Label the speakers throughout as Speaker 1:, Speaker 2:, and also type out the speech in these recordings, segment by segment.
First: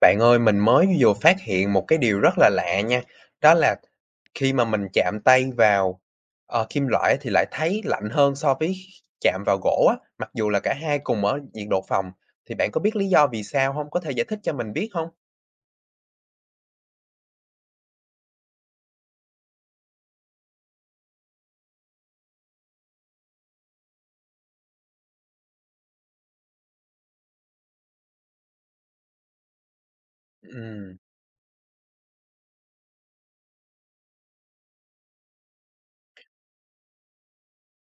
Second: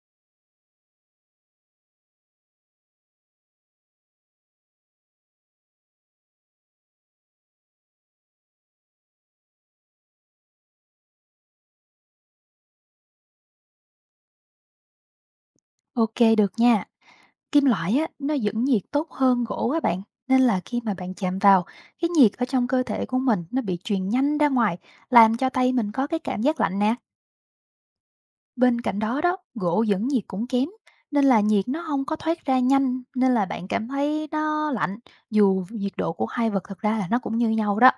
Speaker 1: Bạn ơi, mình mới vừa phát hiện một cái điều rất là lạ nha, đó là khi mà mình chạm tay vào, kim loại thì lại thấy lạnh hơn so với chạm vào gỗ á, mặc dù là cả hai cùng ở nhiệt độ phòng. Thì bạn có biết lý do vì sao không? Có thể giải thích cho mình biết không?
Speaker 2: Ok, được nha. Kim loại á, nó giữ nhiệt tốt hơn gỗ á bạn. Nên là khi mà bạn chạm vào, cái nhiệt ở trong cơ thể của mình nó bị truyền nhanh ra ngoài, làm cho tay mình có cái cảm giác lạnh nè. Bên cạnh đó đó, gỗ dẫn nhiệt cũng kém,
Speaker 1: Ừm,
Speaker 2: nên là nhiệt nó không có thoát ra nhanh, nên là bạn cảm thấy nó lạnh, dù nhiệt độ của hai vật thật ra là nó cũng như nhau đó.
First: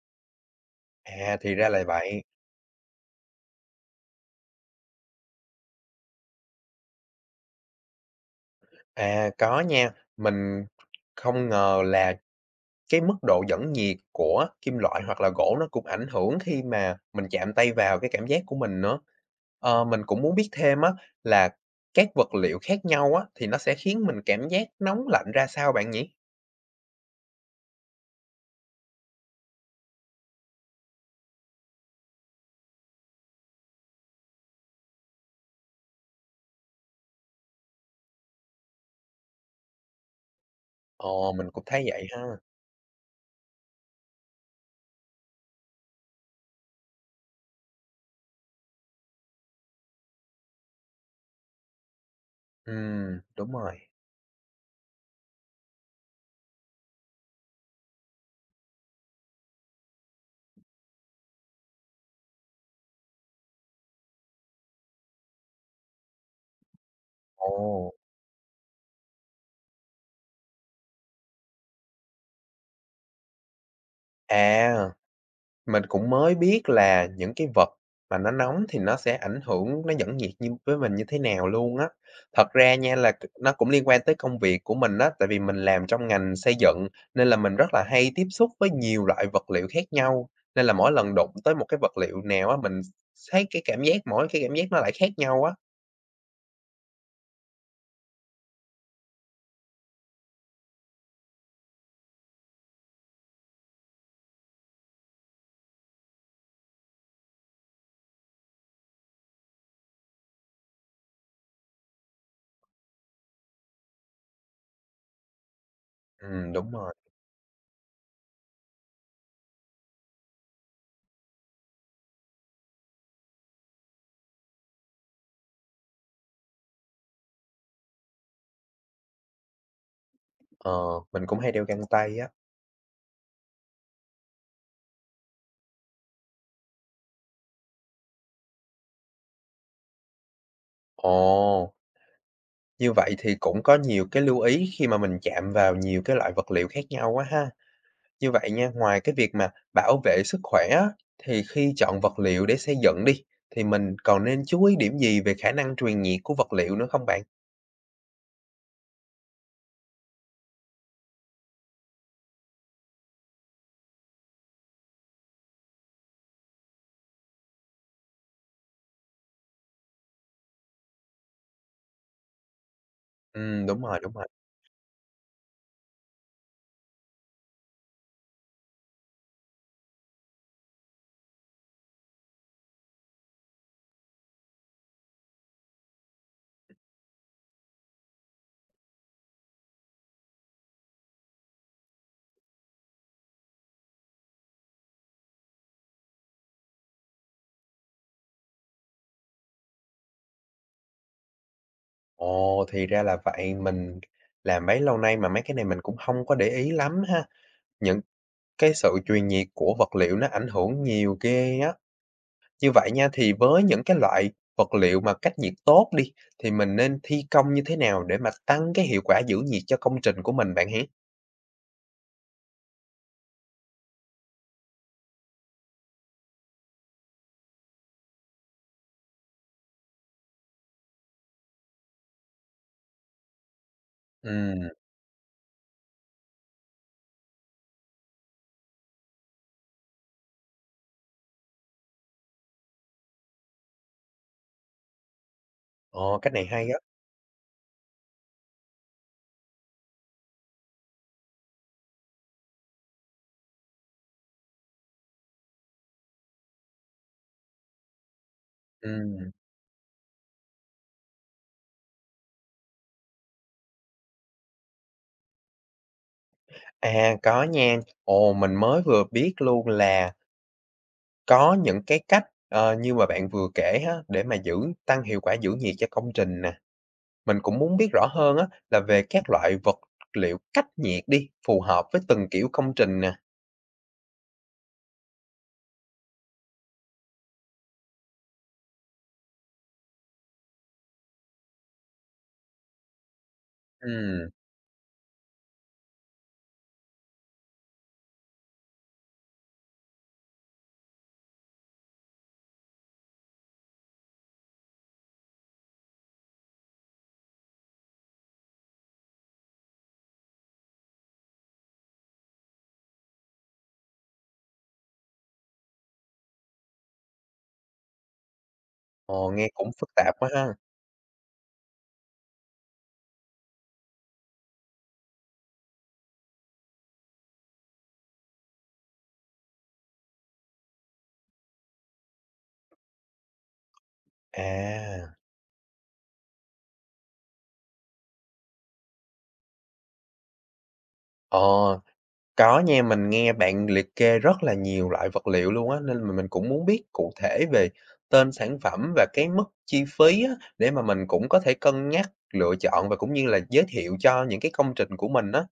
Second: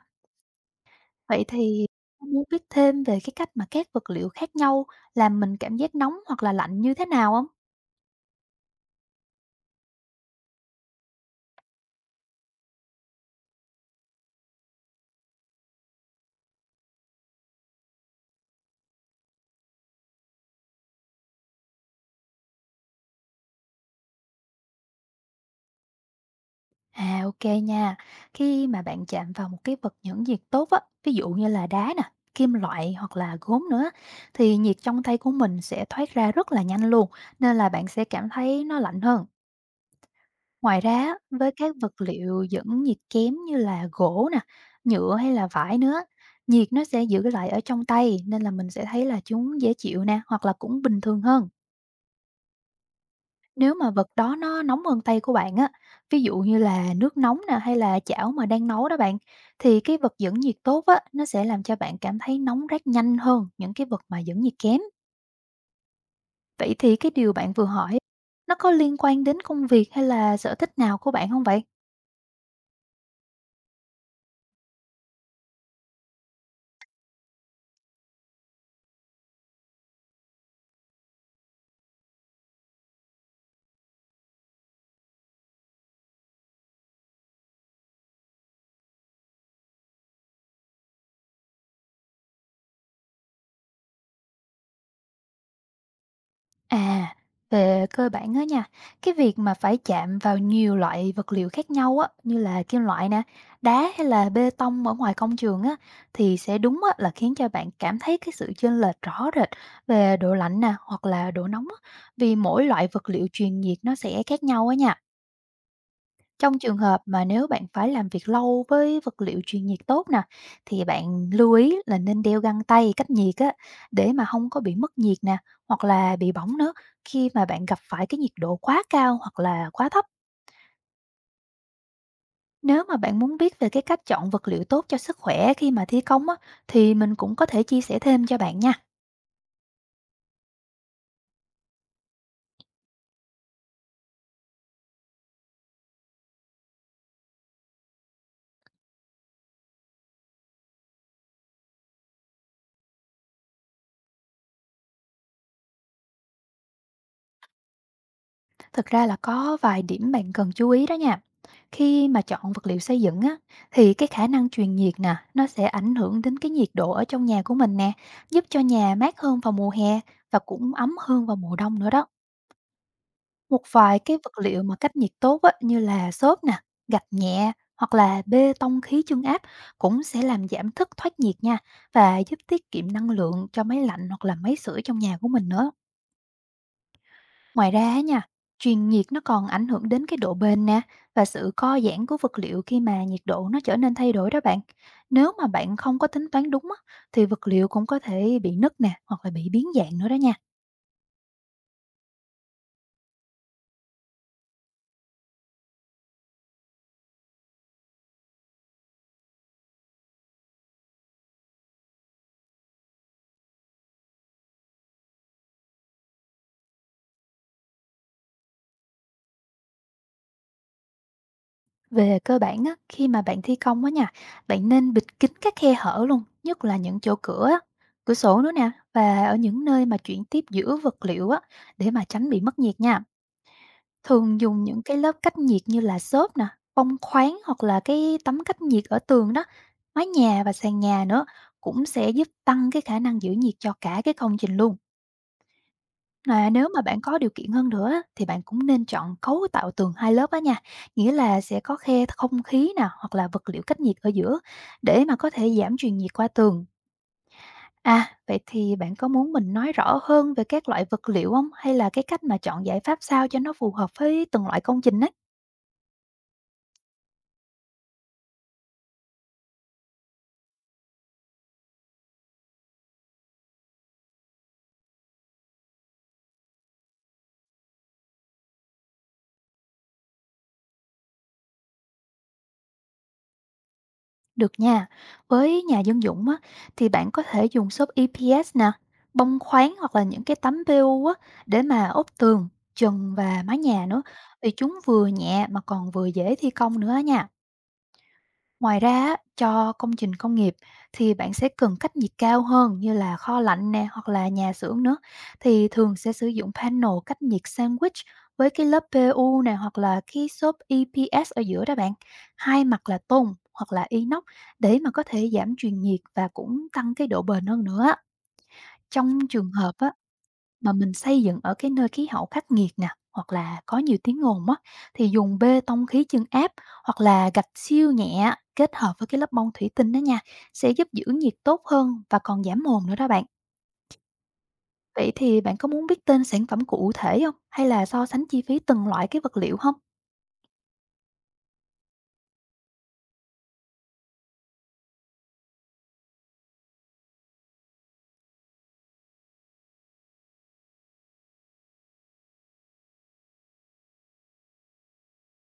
Speaker 1: à,
Speaker 2: Vậy
Speaker 1: thì ra là
Speaker 2: thì
Speaker 1: vậy.
Speaker 2: em muốn biết thêm về cái cách mà các vật liệu khác nhau làm mình cảm giác nóng hoặc là lạnh như thế nào không?
Speaker 1: À, có nha, mình không ngờ là cái mức độ dẫn nhiệt của kim loại hoặc là gỗ nó cũng ảnh hưởng khi mà mình chạm tay vào cái cảm giác của mình nữa. Ờ, mình cũng muốn biết thêm á, là các vật liệu khác nhau á thì nó sẽ khiến mình cảm giác nóng lạnh ra sao bạn nhỉ?
Speaker 2: À, ok nha. Khi mà bạn chạm vào một cái vật nhẫn nhiệt tốt á, ví dụ như là đá nè, kim loại hoặc là gốm nữa thì nhiệt trong tay của mình sẽ thoát ra rất là nhanh luôn, nên là bạn sẽ cảm thấy nó lạnh hơn. Ngoài ra á,
Speaker 1: Ồ, mình
Speaker 2: với
Speaker 1: cũng
Speaker 2: các
Speaker 1: thấy
Speaker 2: vật
Speaker 1: vậy ha.
Speaker 2: liệu dẫn nhiệt kém như là gỗ nè, nhựa hay là vải nữa, nhiệt nó sẽ giữ lại ở trong tay, nên là mình sẽ thấy là chúng dễ chịu nè, hoặc là cũng bình thường hơn.
Speaker 1: Ừ, đúng
Speaker 2: Nếu
Speaker 1: rồi.
Speaker 2: mà vật đó nó nóng hơn tay của bạn á, ví dụ như là nước nóng nè hay là chảo mà đang nấu đó bạn, thì cái vật dẫn nhiệt tốt á, nó sẽ làm cho bạn cảm thấy nóng rát nhanh hơn những cái vật mà dẫn nhiệt kém. Vậy thì cái điều bạn vừa
Speaker 1: Ồ,
Speaker 2: hỏi, nó có liên quan đến công việc hay là sở thích nào của bạn không vậy?
Speaker 1: à. Mình cũng mới biết là những cái vật mà nó nóng thì nó sẽ ảnh hưởng, nó dẫn nhiệt như với mình như thế nào luôn á. Thật ra nha là nó cũng liên quan tới công việc của mình á, tại vì mình làm trong ngành xây dựng nên là mình rất là hay tiếp xúc với nhiều loại vật liệu khác nhau, nên là mỗi lần đụng tới một cái vật liệu nào á, mình thấy cái cảm giác mỗi cái cảm giác nó lại khác nhau á.
Speaker 2: À, về cơ bản á nha, cái việc mà phải chạm vào nhiều loại vật liệu khác nhau á, như là kim loại nè, đá hay là bê tông ở ngoài công trường á, thì sẽ đúng á, là khiến cho bạn cảm thấy cái sự chênh lệch rõ rệt về độ lạnh nè, hoặc là độ nóng á, vì mỗi loại vật liệu truyền nhiệt nó sẽ khác nhau á nha.
Speaker 1: Ừ,
Speaker 2: Trong
Speaker 1: đúng
Speaker 2: trường
Speaker 1: rồi.
Speaker 2: hợp mà nếu bạn phải làm việc lâu với vật liệu truyền nhiệt tốt nè, thì bạn lưu ý là nên đeo găng tay cách nhiệt á, để mà không có bị mất nhiệt nè, hoặc là bị bỏng nữa khi mà bạn gặp phải cái nhiệt độ quá cao hoặc là quá thấp.
Speaker 1: Ờ, mình cũng hay đeo găng tay á.
Speaker 2: Nếu mà bạn muốn biết về cái cách chọn vật liệu tốt cho sức khỏe khi mà thi công á, thì mình cũng có thể chia sẻ thêm cho bạn nha.
Speaker 1: Ồ, như vậy thì cũng có nhiều cái lưu ý khi mà mình chạm vào nhiều cái loại vật liệu khác nhau quá ha. Như vậy nha, ngoài cái việc mà bảo vệ sức khỏe á, thì khi chọn vật liệu để xây dựng đi, thì mình còn nên chú ý điểm gì về khả năng truyền nhiệt của vật liệu nữa không bạn?
Speaker 2: Thực ra là có vài điểm bạn cần chú ý đó nha. Khi mà chọn vật liệu xây dựng á, thì cái khả năng truyền nhiệt nè, nó sẽ ảnh hưởng đến cái nhiệt độ ở trong nhà của mình nè, giúp cho nhà mát hơn vào mùa hè và cũng ấm hơn vào mùa đông nữa đó. Một
Speaker 1: Đúng
Speaker 2: vài
Speaker 1: rồi, đúng
Speaker 2: cái
Speaker 1: rồi.
Speaker 2: vật liệu mà cách nhiệt tốt á, như là xốp nè, gạch nhẹ hoặc là bê tông khí chân áp cũng sẽ làm giảm thức thoát nhiệt nha và giúp tiết kiệm năng lượng cho máy lạnh hoặc là máy sưởi trong nhà của mình nữa. Ngoài ra á nha, truyền nhiệt nó còn ảnh hưởng đến cái độ bền nè và sự co giãn của vật liệu khi mà nhiệt độ nó trở nên thay đổi đó bạn. Nếu mà bạn không có tính toán đúng á, thì vật liệu cũng có thể bị nứt nè hoặc là bị biến dạng nữa đó nha.
Speaker 1: Ồ, thì ra là vậy. Mình làm bấy lâu nay mà mấy cái này mình cũng không có để ý lắm ha. Những cái sự truyền nhiệt của vật liệu nó ảnh hưởng nhiều ghê á. Như vậy nha, thì với những cái loại vật liệu mà cách nhiệt tốt đi, thì mình nên thi công như thế nào để mà tăng cái hiệu quả giữ nhiệt cho công trình của mình bạn hén?
Speaker 2: Về cơ bản á, khi mà bạn thi công á nha, bạn nên bịt kín các khe hở luôn, nhất là những chỗ cửa á, cửa sổ nữa nè, và ở những nơi mà chuyển tiếp giữa vật liệu á, để mà tránh bị mất nhiệt nha. Thường
Speaker 1: Ừ,
Speaker 2: dùng những cái lớp cách nhiệt như là xốp nè, bông khoáng hoặc là cái tấm cách nhiệt ở tường đó, mái nhà và sàn nhà nữa, cũng sẽ giúp tăng cái khả năng giữ nhiệt cho cả cái công trình luôn.
Speaker 1: ồ, cách này
Speaker 2: Mà nếu
Speaker 1: hay á.
Speaker 2: mà bạn có điều kiện hơn nữa á, thì bạn cũng nên chọn cấu tạo tường hai lớp á nha, nghĩa là sẽ có khe không khí nè hoặc là vật liệu cách nhiệt ở giữa, để mà có thể giảm truyền nhiệt qua tường. À, vậy thì bạn có muốn
Speaker 1: Ừm,
Speaker 2: mình nói rõ hơn về các loại vật liệu không, hay là cái cách mà chọn giải pháp sao cho nó phù hợp với từng loại công trình á?
Speaker 1: à, có nha. Ồ, mình mới vừa biết luôn là có những cái cách, như mà bạn vừa kể á, để mà giữ tăng hiệu quả giữ nhiệt cho công trình nè. Mình cũng muốn biết rõ hơn á, là về các loại vật liệu cách nhiệt đi, phù hợp với từng kiểu công trình nè.
Speaker 2: Được nha. Với nhà dân dụng á, thì bạn có thể dùng xốp EPS nè, bông khoáng hoặc là những cái tấm PU á, để mà ốp tường, trần và mái nhà nữa.
Speaker 1: Ừ,
Speaker 2: Vì chúng vừa nhẹ mà còn vừa dễ thi công nữa á nha. Ngoài ra á, cho công trình công nghiệp thì bạn sẽ cần cách nhiệt cao hơn, như là kho lạnh nè hoặc là nhà xưởng nữa, thì thường sẽ sử dụng panel cách nhiệt sandwich với cái lớp PU nè hoặc là cái xốp EPS ở giữa đó bạn. Hai mặt là tôn hoặc là inox để mà có thể giảm truyền nhiệt và cũng tăng cái độ bền hơn nữa. Trong
Speaker 1: ồ, nghe
Speaker 2: trường
Speaker 1: cũng
Speaker 2: hợp á,
Speaker 1: phức tạp quá ha.
Speaker 2: mà mình xây dựng ở cái nơi khí hậu khắc nghiệt nè, hoặc là có nhiều tiếng ồn á, thì dùng bê tông khí chưng áp hoặc là gạch siêu nhẹ kết hợp với cái lớp bông thủy tinh đó nha, sẽ giúp giữ nhiệt tốt hơn và còn giảm mồn nữa đó bạn. Vậy
Speaker 1: À,
Speaker 2: thì bạn có muốn biết tên sản phẩm cụ thể không? Hay là so sánh chi phí từng loại cái vật liệu không?
Speaker 1: ờ. Có nha, mình nghe bạn liệt kê rất là nhiều loại vật liệu luôn á, nên mà mình cũng muốn biết cụ thể về tên sản phẩm và cái mức chi phí á, để mà mình cũng có thể cân nhắc lựa chọn và cũng như là giới thiệu cho những cái công trình của mình á.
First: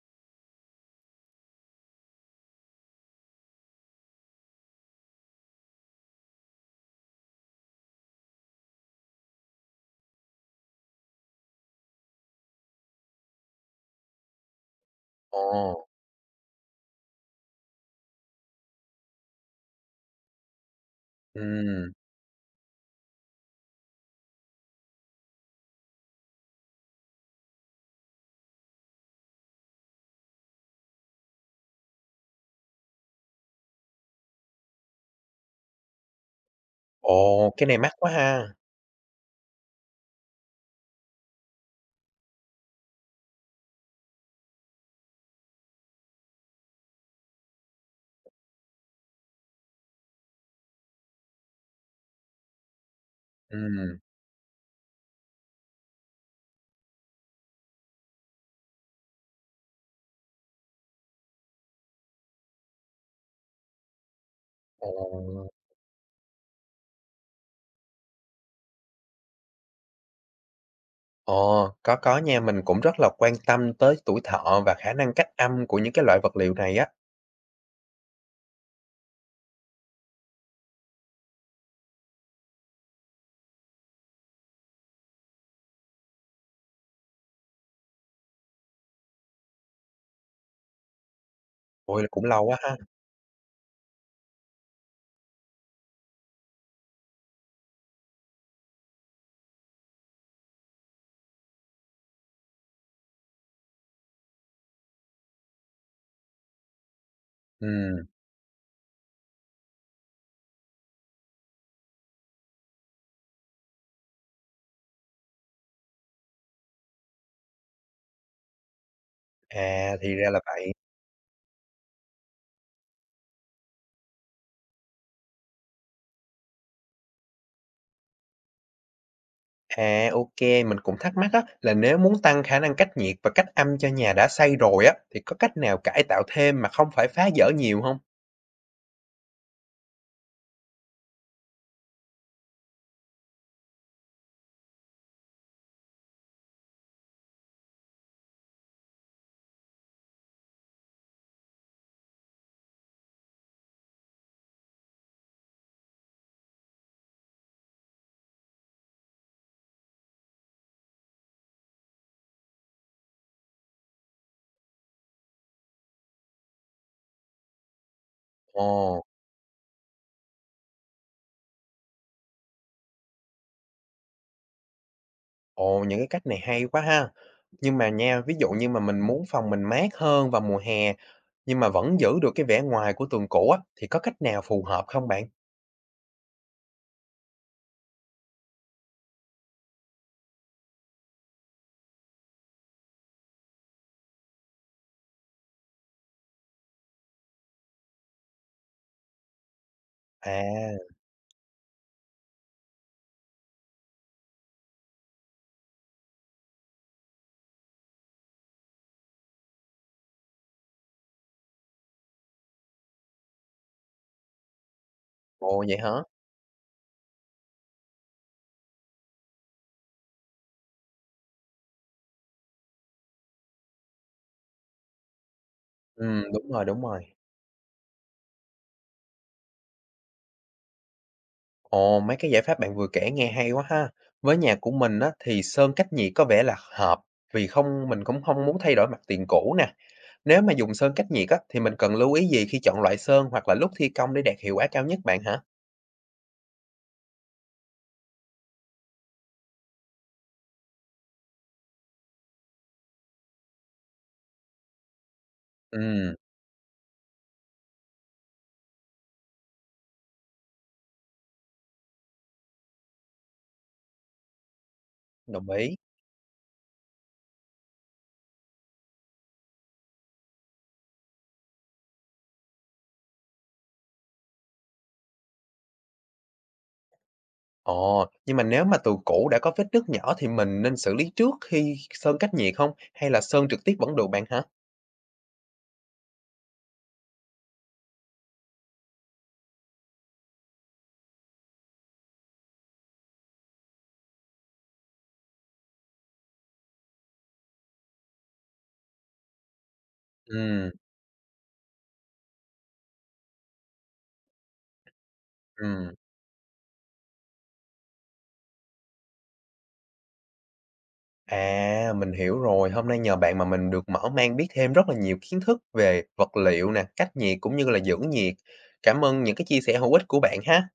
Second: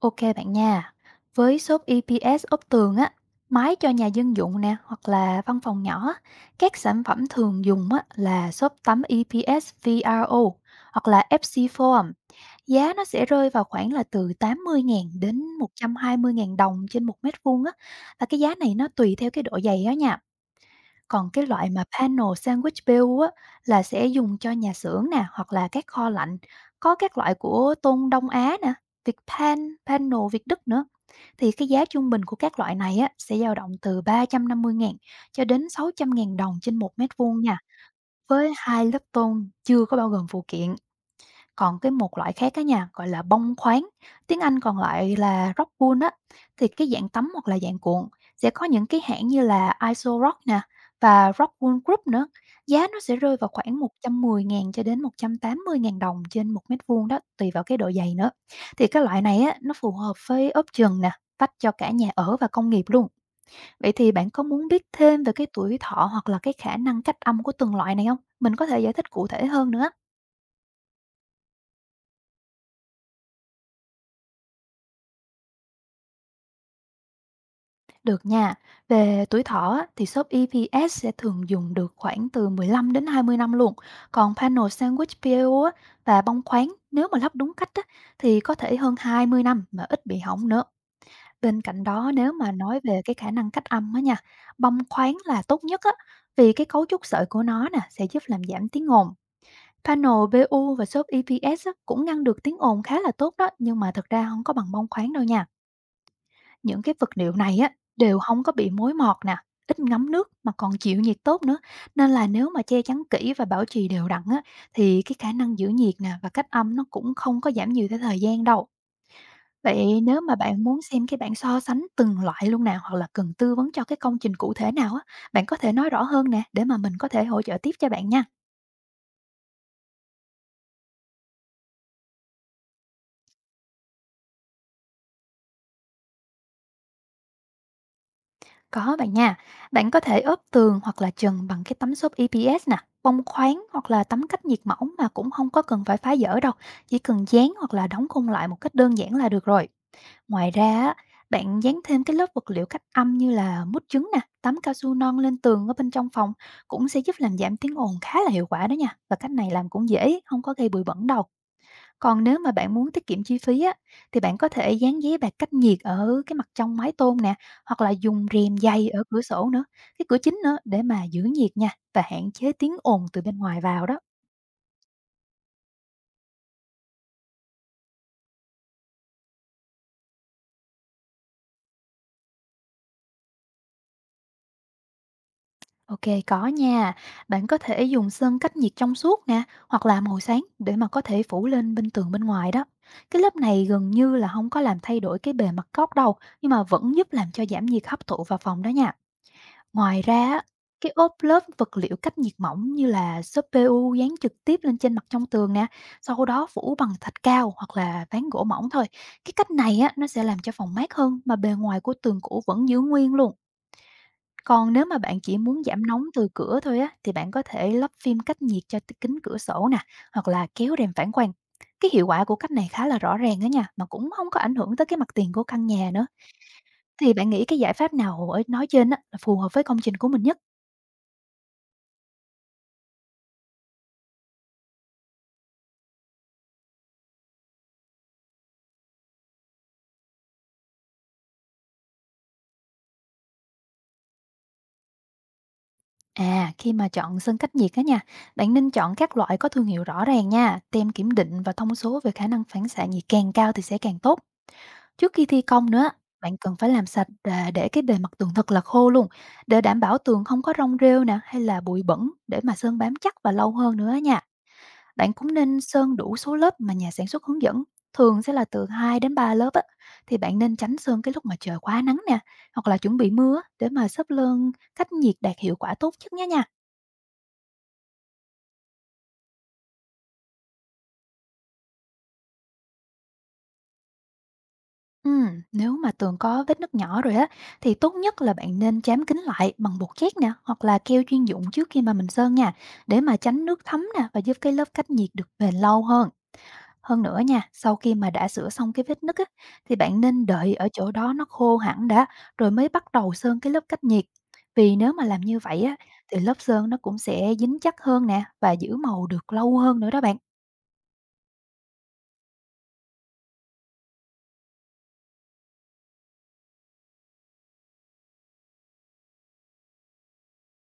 Speaker 2: Ok bạn nha. Với shop EPS ốp tường á, mái cho nhà dân dụng nè hoặc là văn phòng nhỏ á, các sản phẩm thường dùng á là xốp tắm EPS VRO hoặc là FC Foam. Giá nó sẽ rơi vào khoảng là từ 80.000 đến
Speaker 1: Ồ,
Speaker 2: 120.000 đồng trên một mét vuông á. Và cái giá này nó tùy theo cái độ dày đó nha. Còn cái loại mà
Speaker 1: ừm,
Speaker 2: panel sandwich bill á, là sẽ dùng cho nhà xưởng nè, hoặc là các kho lạnh. Có các loại của Tôn Đông Á nè, Việt Pan, Panel Việt Đức nữa. Thì cái giá trung bình của các loại này á, sẽ dao động từ 350.000 cho đến 600.000 đồng trên một mét vuông
Speaker 1: ồ,
Speaker 2: nha,
Speaker 1: cái này mắc quá ha.
Speaker 2: với hai lớp tôn chưa có bao gồm phụ kiện. Còn cái một loại khác á nha, gọi là bông khoáng, tiếng Anh còn lại là rock wool á, thì cái dạng tấm hoặc là dạng cuộn sẽ có những cái hãng như là Iso Rock nè và rock wool Group nữa. Giá nó sẽ rơi vào khoảng một
Speaker 1: Ừm,
Speaker 2: trăm mười ngàn cho đến 180.000 đồng trên một mét vuông đó, tùy vào cái độ dày nữa. Thì cái loại này á, nó phù hợp với ốp chừng nè, vách cho cả nhà ở và công nghiệp luôn. Vậy thì bạn có muốn biết thêm về cái
Speaker 1: ồ,
Speaker 2: tuổi thọ hoặc là cái khả năng cách âm của từng loại này không? Mình có thể giải thích cụ thể hơn nữa.
Speaker 1: ồ, có nha, mình cũng rất là quan tâm tới tuổi thọ và khả năng cách âm của những cái loại vật liệu này á.
Speaker 2: Được nha. Về tuổi thọ á, thì shop EVS sẽ thường dùng được khoảng từ 15 đến 20 năm luôn. Còn panel sandwich PLO á, và bong khoáng nếu mà lắp đúng cách á, thì có thể hơn 20 năm mà ít bị hỏng nữa. Bên cạnh
Speaker 1: Ôi,
Speaker 2: đó,
Speaker 1: cũng
Speaker 2: nếu
Speaker 1: lâu
Speaker 2: mà
Speaker 1: quá ha.
Speaker 2: nói về cái khả năng cách âm á nha, bong khoáng là tốt nhất á, vì cái cấu trúc sợi của nó nè sẽ giúp làm giảm tiếng ồn. Panel BU và shop EPS á, cũng ngăn được tiếng ồn khá là tốt đó, nhưng mà thực ra không có bằng bong khoáng đâu nha. Những cái vật liệu này á,
Speaker 1: Ừm,
Speaker 2: đều không có bị mối mọt nè, ít ngấm nước mà còn chịu nhiệt tốt nữa, nên là nếu mà che chắn kỹ và bảo trì đều đặn á, thì cái khả năng giữ nhiệt nè và cách âm nó cũng không có giảm nhiều theo thời gian đâu.
Speaker 1: à,
Speaker 2: Vậy
Speaker 1: thì
Speaker 2: nếu
Speaker 1: ra
Speaker 2: mà
Speaker 1: là
Speaker 2: bạn
Speaker 1: vậy.
Speaker 2: muốn xem cái bảng so sánh từng loại luôn nào, hoặc là cần tư vấn cho cái công trình cụ thể nào á, bạn có thể nói rõ hơn nè, để mà mình có thể hỗ trợ tiếp cho bạn nha.
Speaker 1: À, ok, mình cũng thắc mắc á, là nếu muốn tăng khả năng cách nhiệt và cách âm cho nhà đã xây rồi á, thì có cách nào cải tạo thêm mà không phải phá dỡ nhiều không?
Speaker 2: Có bạn nha, bạn có thể ốp tường hoặc là trần bằng cái tấm xốp EPS nè, bông khoáng hoặc là tấm cách nhiệt mỏng mà cũng không có cần phải phá dỡ đâu, chỉ cần dán hoặc là đóng khung lại một cách đơn giản là được rồi. Ngoài ra, á, bạn dán thêm cái lớp vật liệu cách âm như là mút trứng nè, tấm cao su non lên tường ở bên trong phòng cũng sẽ giúp làm giảm tiếng ồn khá là hiệu quả đó nha. Và cách này làm cũng dễ, không có gây bụi bẩn đâu. Còn nếu mà bạn muốn tiết kiệm chi phí á, thì bạn có thể dán giấy bạc cách nhiệt ở cái mặt trong mái tôn nè, hoặc là dùng rèm dày
Speaker 1: Ồ,
Speaker 2: ở cửa sổ nữa, cái cửa chính nữa để mà giữ nhiệt nha và hạn chế tiếng ồn từ bên ngoài vào đó.
Speaker 1: ồ, những cái cách này hay quá ha. Nhưng mà nha, ví dụ như mà mình muốn phòng mình mát hơn vào mùa hè, nhưng mà vẫn giữ được cái vẻ ngoài của tường cũ á, thì có cách nào phù hợp không bạn?
Speaker 2: Ok, có nha. Bạn có thể dùng sơn cách nhiệt trong suốt nè, hoặc là màu sáng để mà có thể phủ lên bên tường bên ngoài đó. Cái lớp này gần như là không có làm thay đổi cái bề mặt cốt đâu, nhưng mà vẫn giúp làm cho giảm nhiệt hấp thụ vào phòng đó nha. Ngoài ra á,
Speaker 1: À,
Speaker 2: cái ốp lớp vật liệu cách nhiệt mỏng như là xốp PU dán trực tiếp lên trên mặt trong tường nè, sau đó phủ bằng thạch cao hoặc là ván gỗ mỏng thôi. Cái cách này á, nó sẽ làm cho phòng mát hơn mà bề ngoài của tường cũ vẫn giữ nguyên luôn. Còn nếu mà bạn chỉ muốn
Speaker 1: ồ, vậy
Speaker 2: giảm
Speaker 1: hả?
Speaker 2: nóng từ cửa thôi á, thì bạn có thể lắp phim cách nhiệt cho kính cửa sổ nè, hoặc là kéo rèm phản quang. Cái hiệu quả của cách này khá là rõ ràng đó nha, mà cũng không có ảnh hưởng tới cái mặt tiền của căn nhà
Speaker 1: Ừ,
Speaker 2: nữa.
Speaker 1: đúng rồi, đúng rồi.
Speaker 2: Thì bạn nghĩ cái giải pháp nào ở nói trên á, là phù hợp với công trình của mình nhất?
Speaker 1: Ồ, mấy cái giải pháp bạn vừa kể nghe hay quá ha. Với nhà của mình á, thì sơn cách nhiệt có vẻ là hợp vì không mình cũng không muốn thay đổi mặt tiền cũ nè. Nếu mà dùng sơn cách nhiệt á, thì mình cần lưu ý gì khi chọn loại sơn hoặc là lúc thi công để đạt hiệu quả cao nhất bạn hả?
Speaker 2: À, khi mà chọn sân cách nhiệt á nha, bạn nên chọn các loại có thương hiệu rõ ràng nha, tem kiểm định và thông số về khả năng phản xạ nhiệt càng cao thì sẽ càng tốt. Trước khi thi công nữa,
Speaker 1: Ừ,
Speaker 2: bạn cần phải làm sạch à, để cái bề mặt tường thật là khô luôn, để đảm bảo tường không có rong rêu nè hay là bụi bẩn để mà sơn bám chắc và lâu hơn nữa nha. Bạn cũng
Speaker 1: đồng
Speaker 2: nên
Speaker 1: ý.
Speaker 2: sơn đủ số lớp mà nhà sản xuất hướng dẫn, thường sẽ là từ 2 đến 3 lớp á, thì bạn nên tránh sơn cái lúc mà trời quá nắng nè, hoặc là chuẩn bị mưa á, để mà xốp lơn cách nhiệt đạt hiệu quả tốt nhất nhé nha.
Speaker 1: Ồ, nhưng mà nếu mà tường cũ đã có vết nứt nhỏ thì mình nên xử lý trước khi sơn cách nhiệt không? Hay là sơn trực tiếp vẫn được bạn hả?
Speaker 2: Ừm, Nếu mà tường có vết nứt nhỏ rồi á thì tốt nhất là bạn nên trám kính lại bằng bột chét nè hoặc là keo chuyên dụng trước khi mà mình sơn nha để mà tránh nước thấm nè và giúp cái lớp cách nhiệt được bền lâu hơn. Hơn nữa nha, sau khi mà đã sửa xong cái vết nứt á thì bạn nên đợi ở
Speaker 1: Ừ,
Speaker 2: chỗ đó nó khô hẳn đã rồi mới bắt đầu sơn cái lớp cách nhiệt. Vì nếu mà làm như vậy á
Speaker 1: ừ.
Speaker 2: thì lớp sơn nó cũng sẽ dính chắc hơn nè và giữ màu được lâu hơn nữa đó bạn.
Speaker 1: À, mình hiểu rồi. Hôm nay nhờ bạn mà mình được mở mang biết thêm rất là nhiều kiến thức về vật liệu nè, cách nhiệt cũng như là giữ nhiệt. Cảm ơn những cái chia sẻ hữu ích của bạn ha.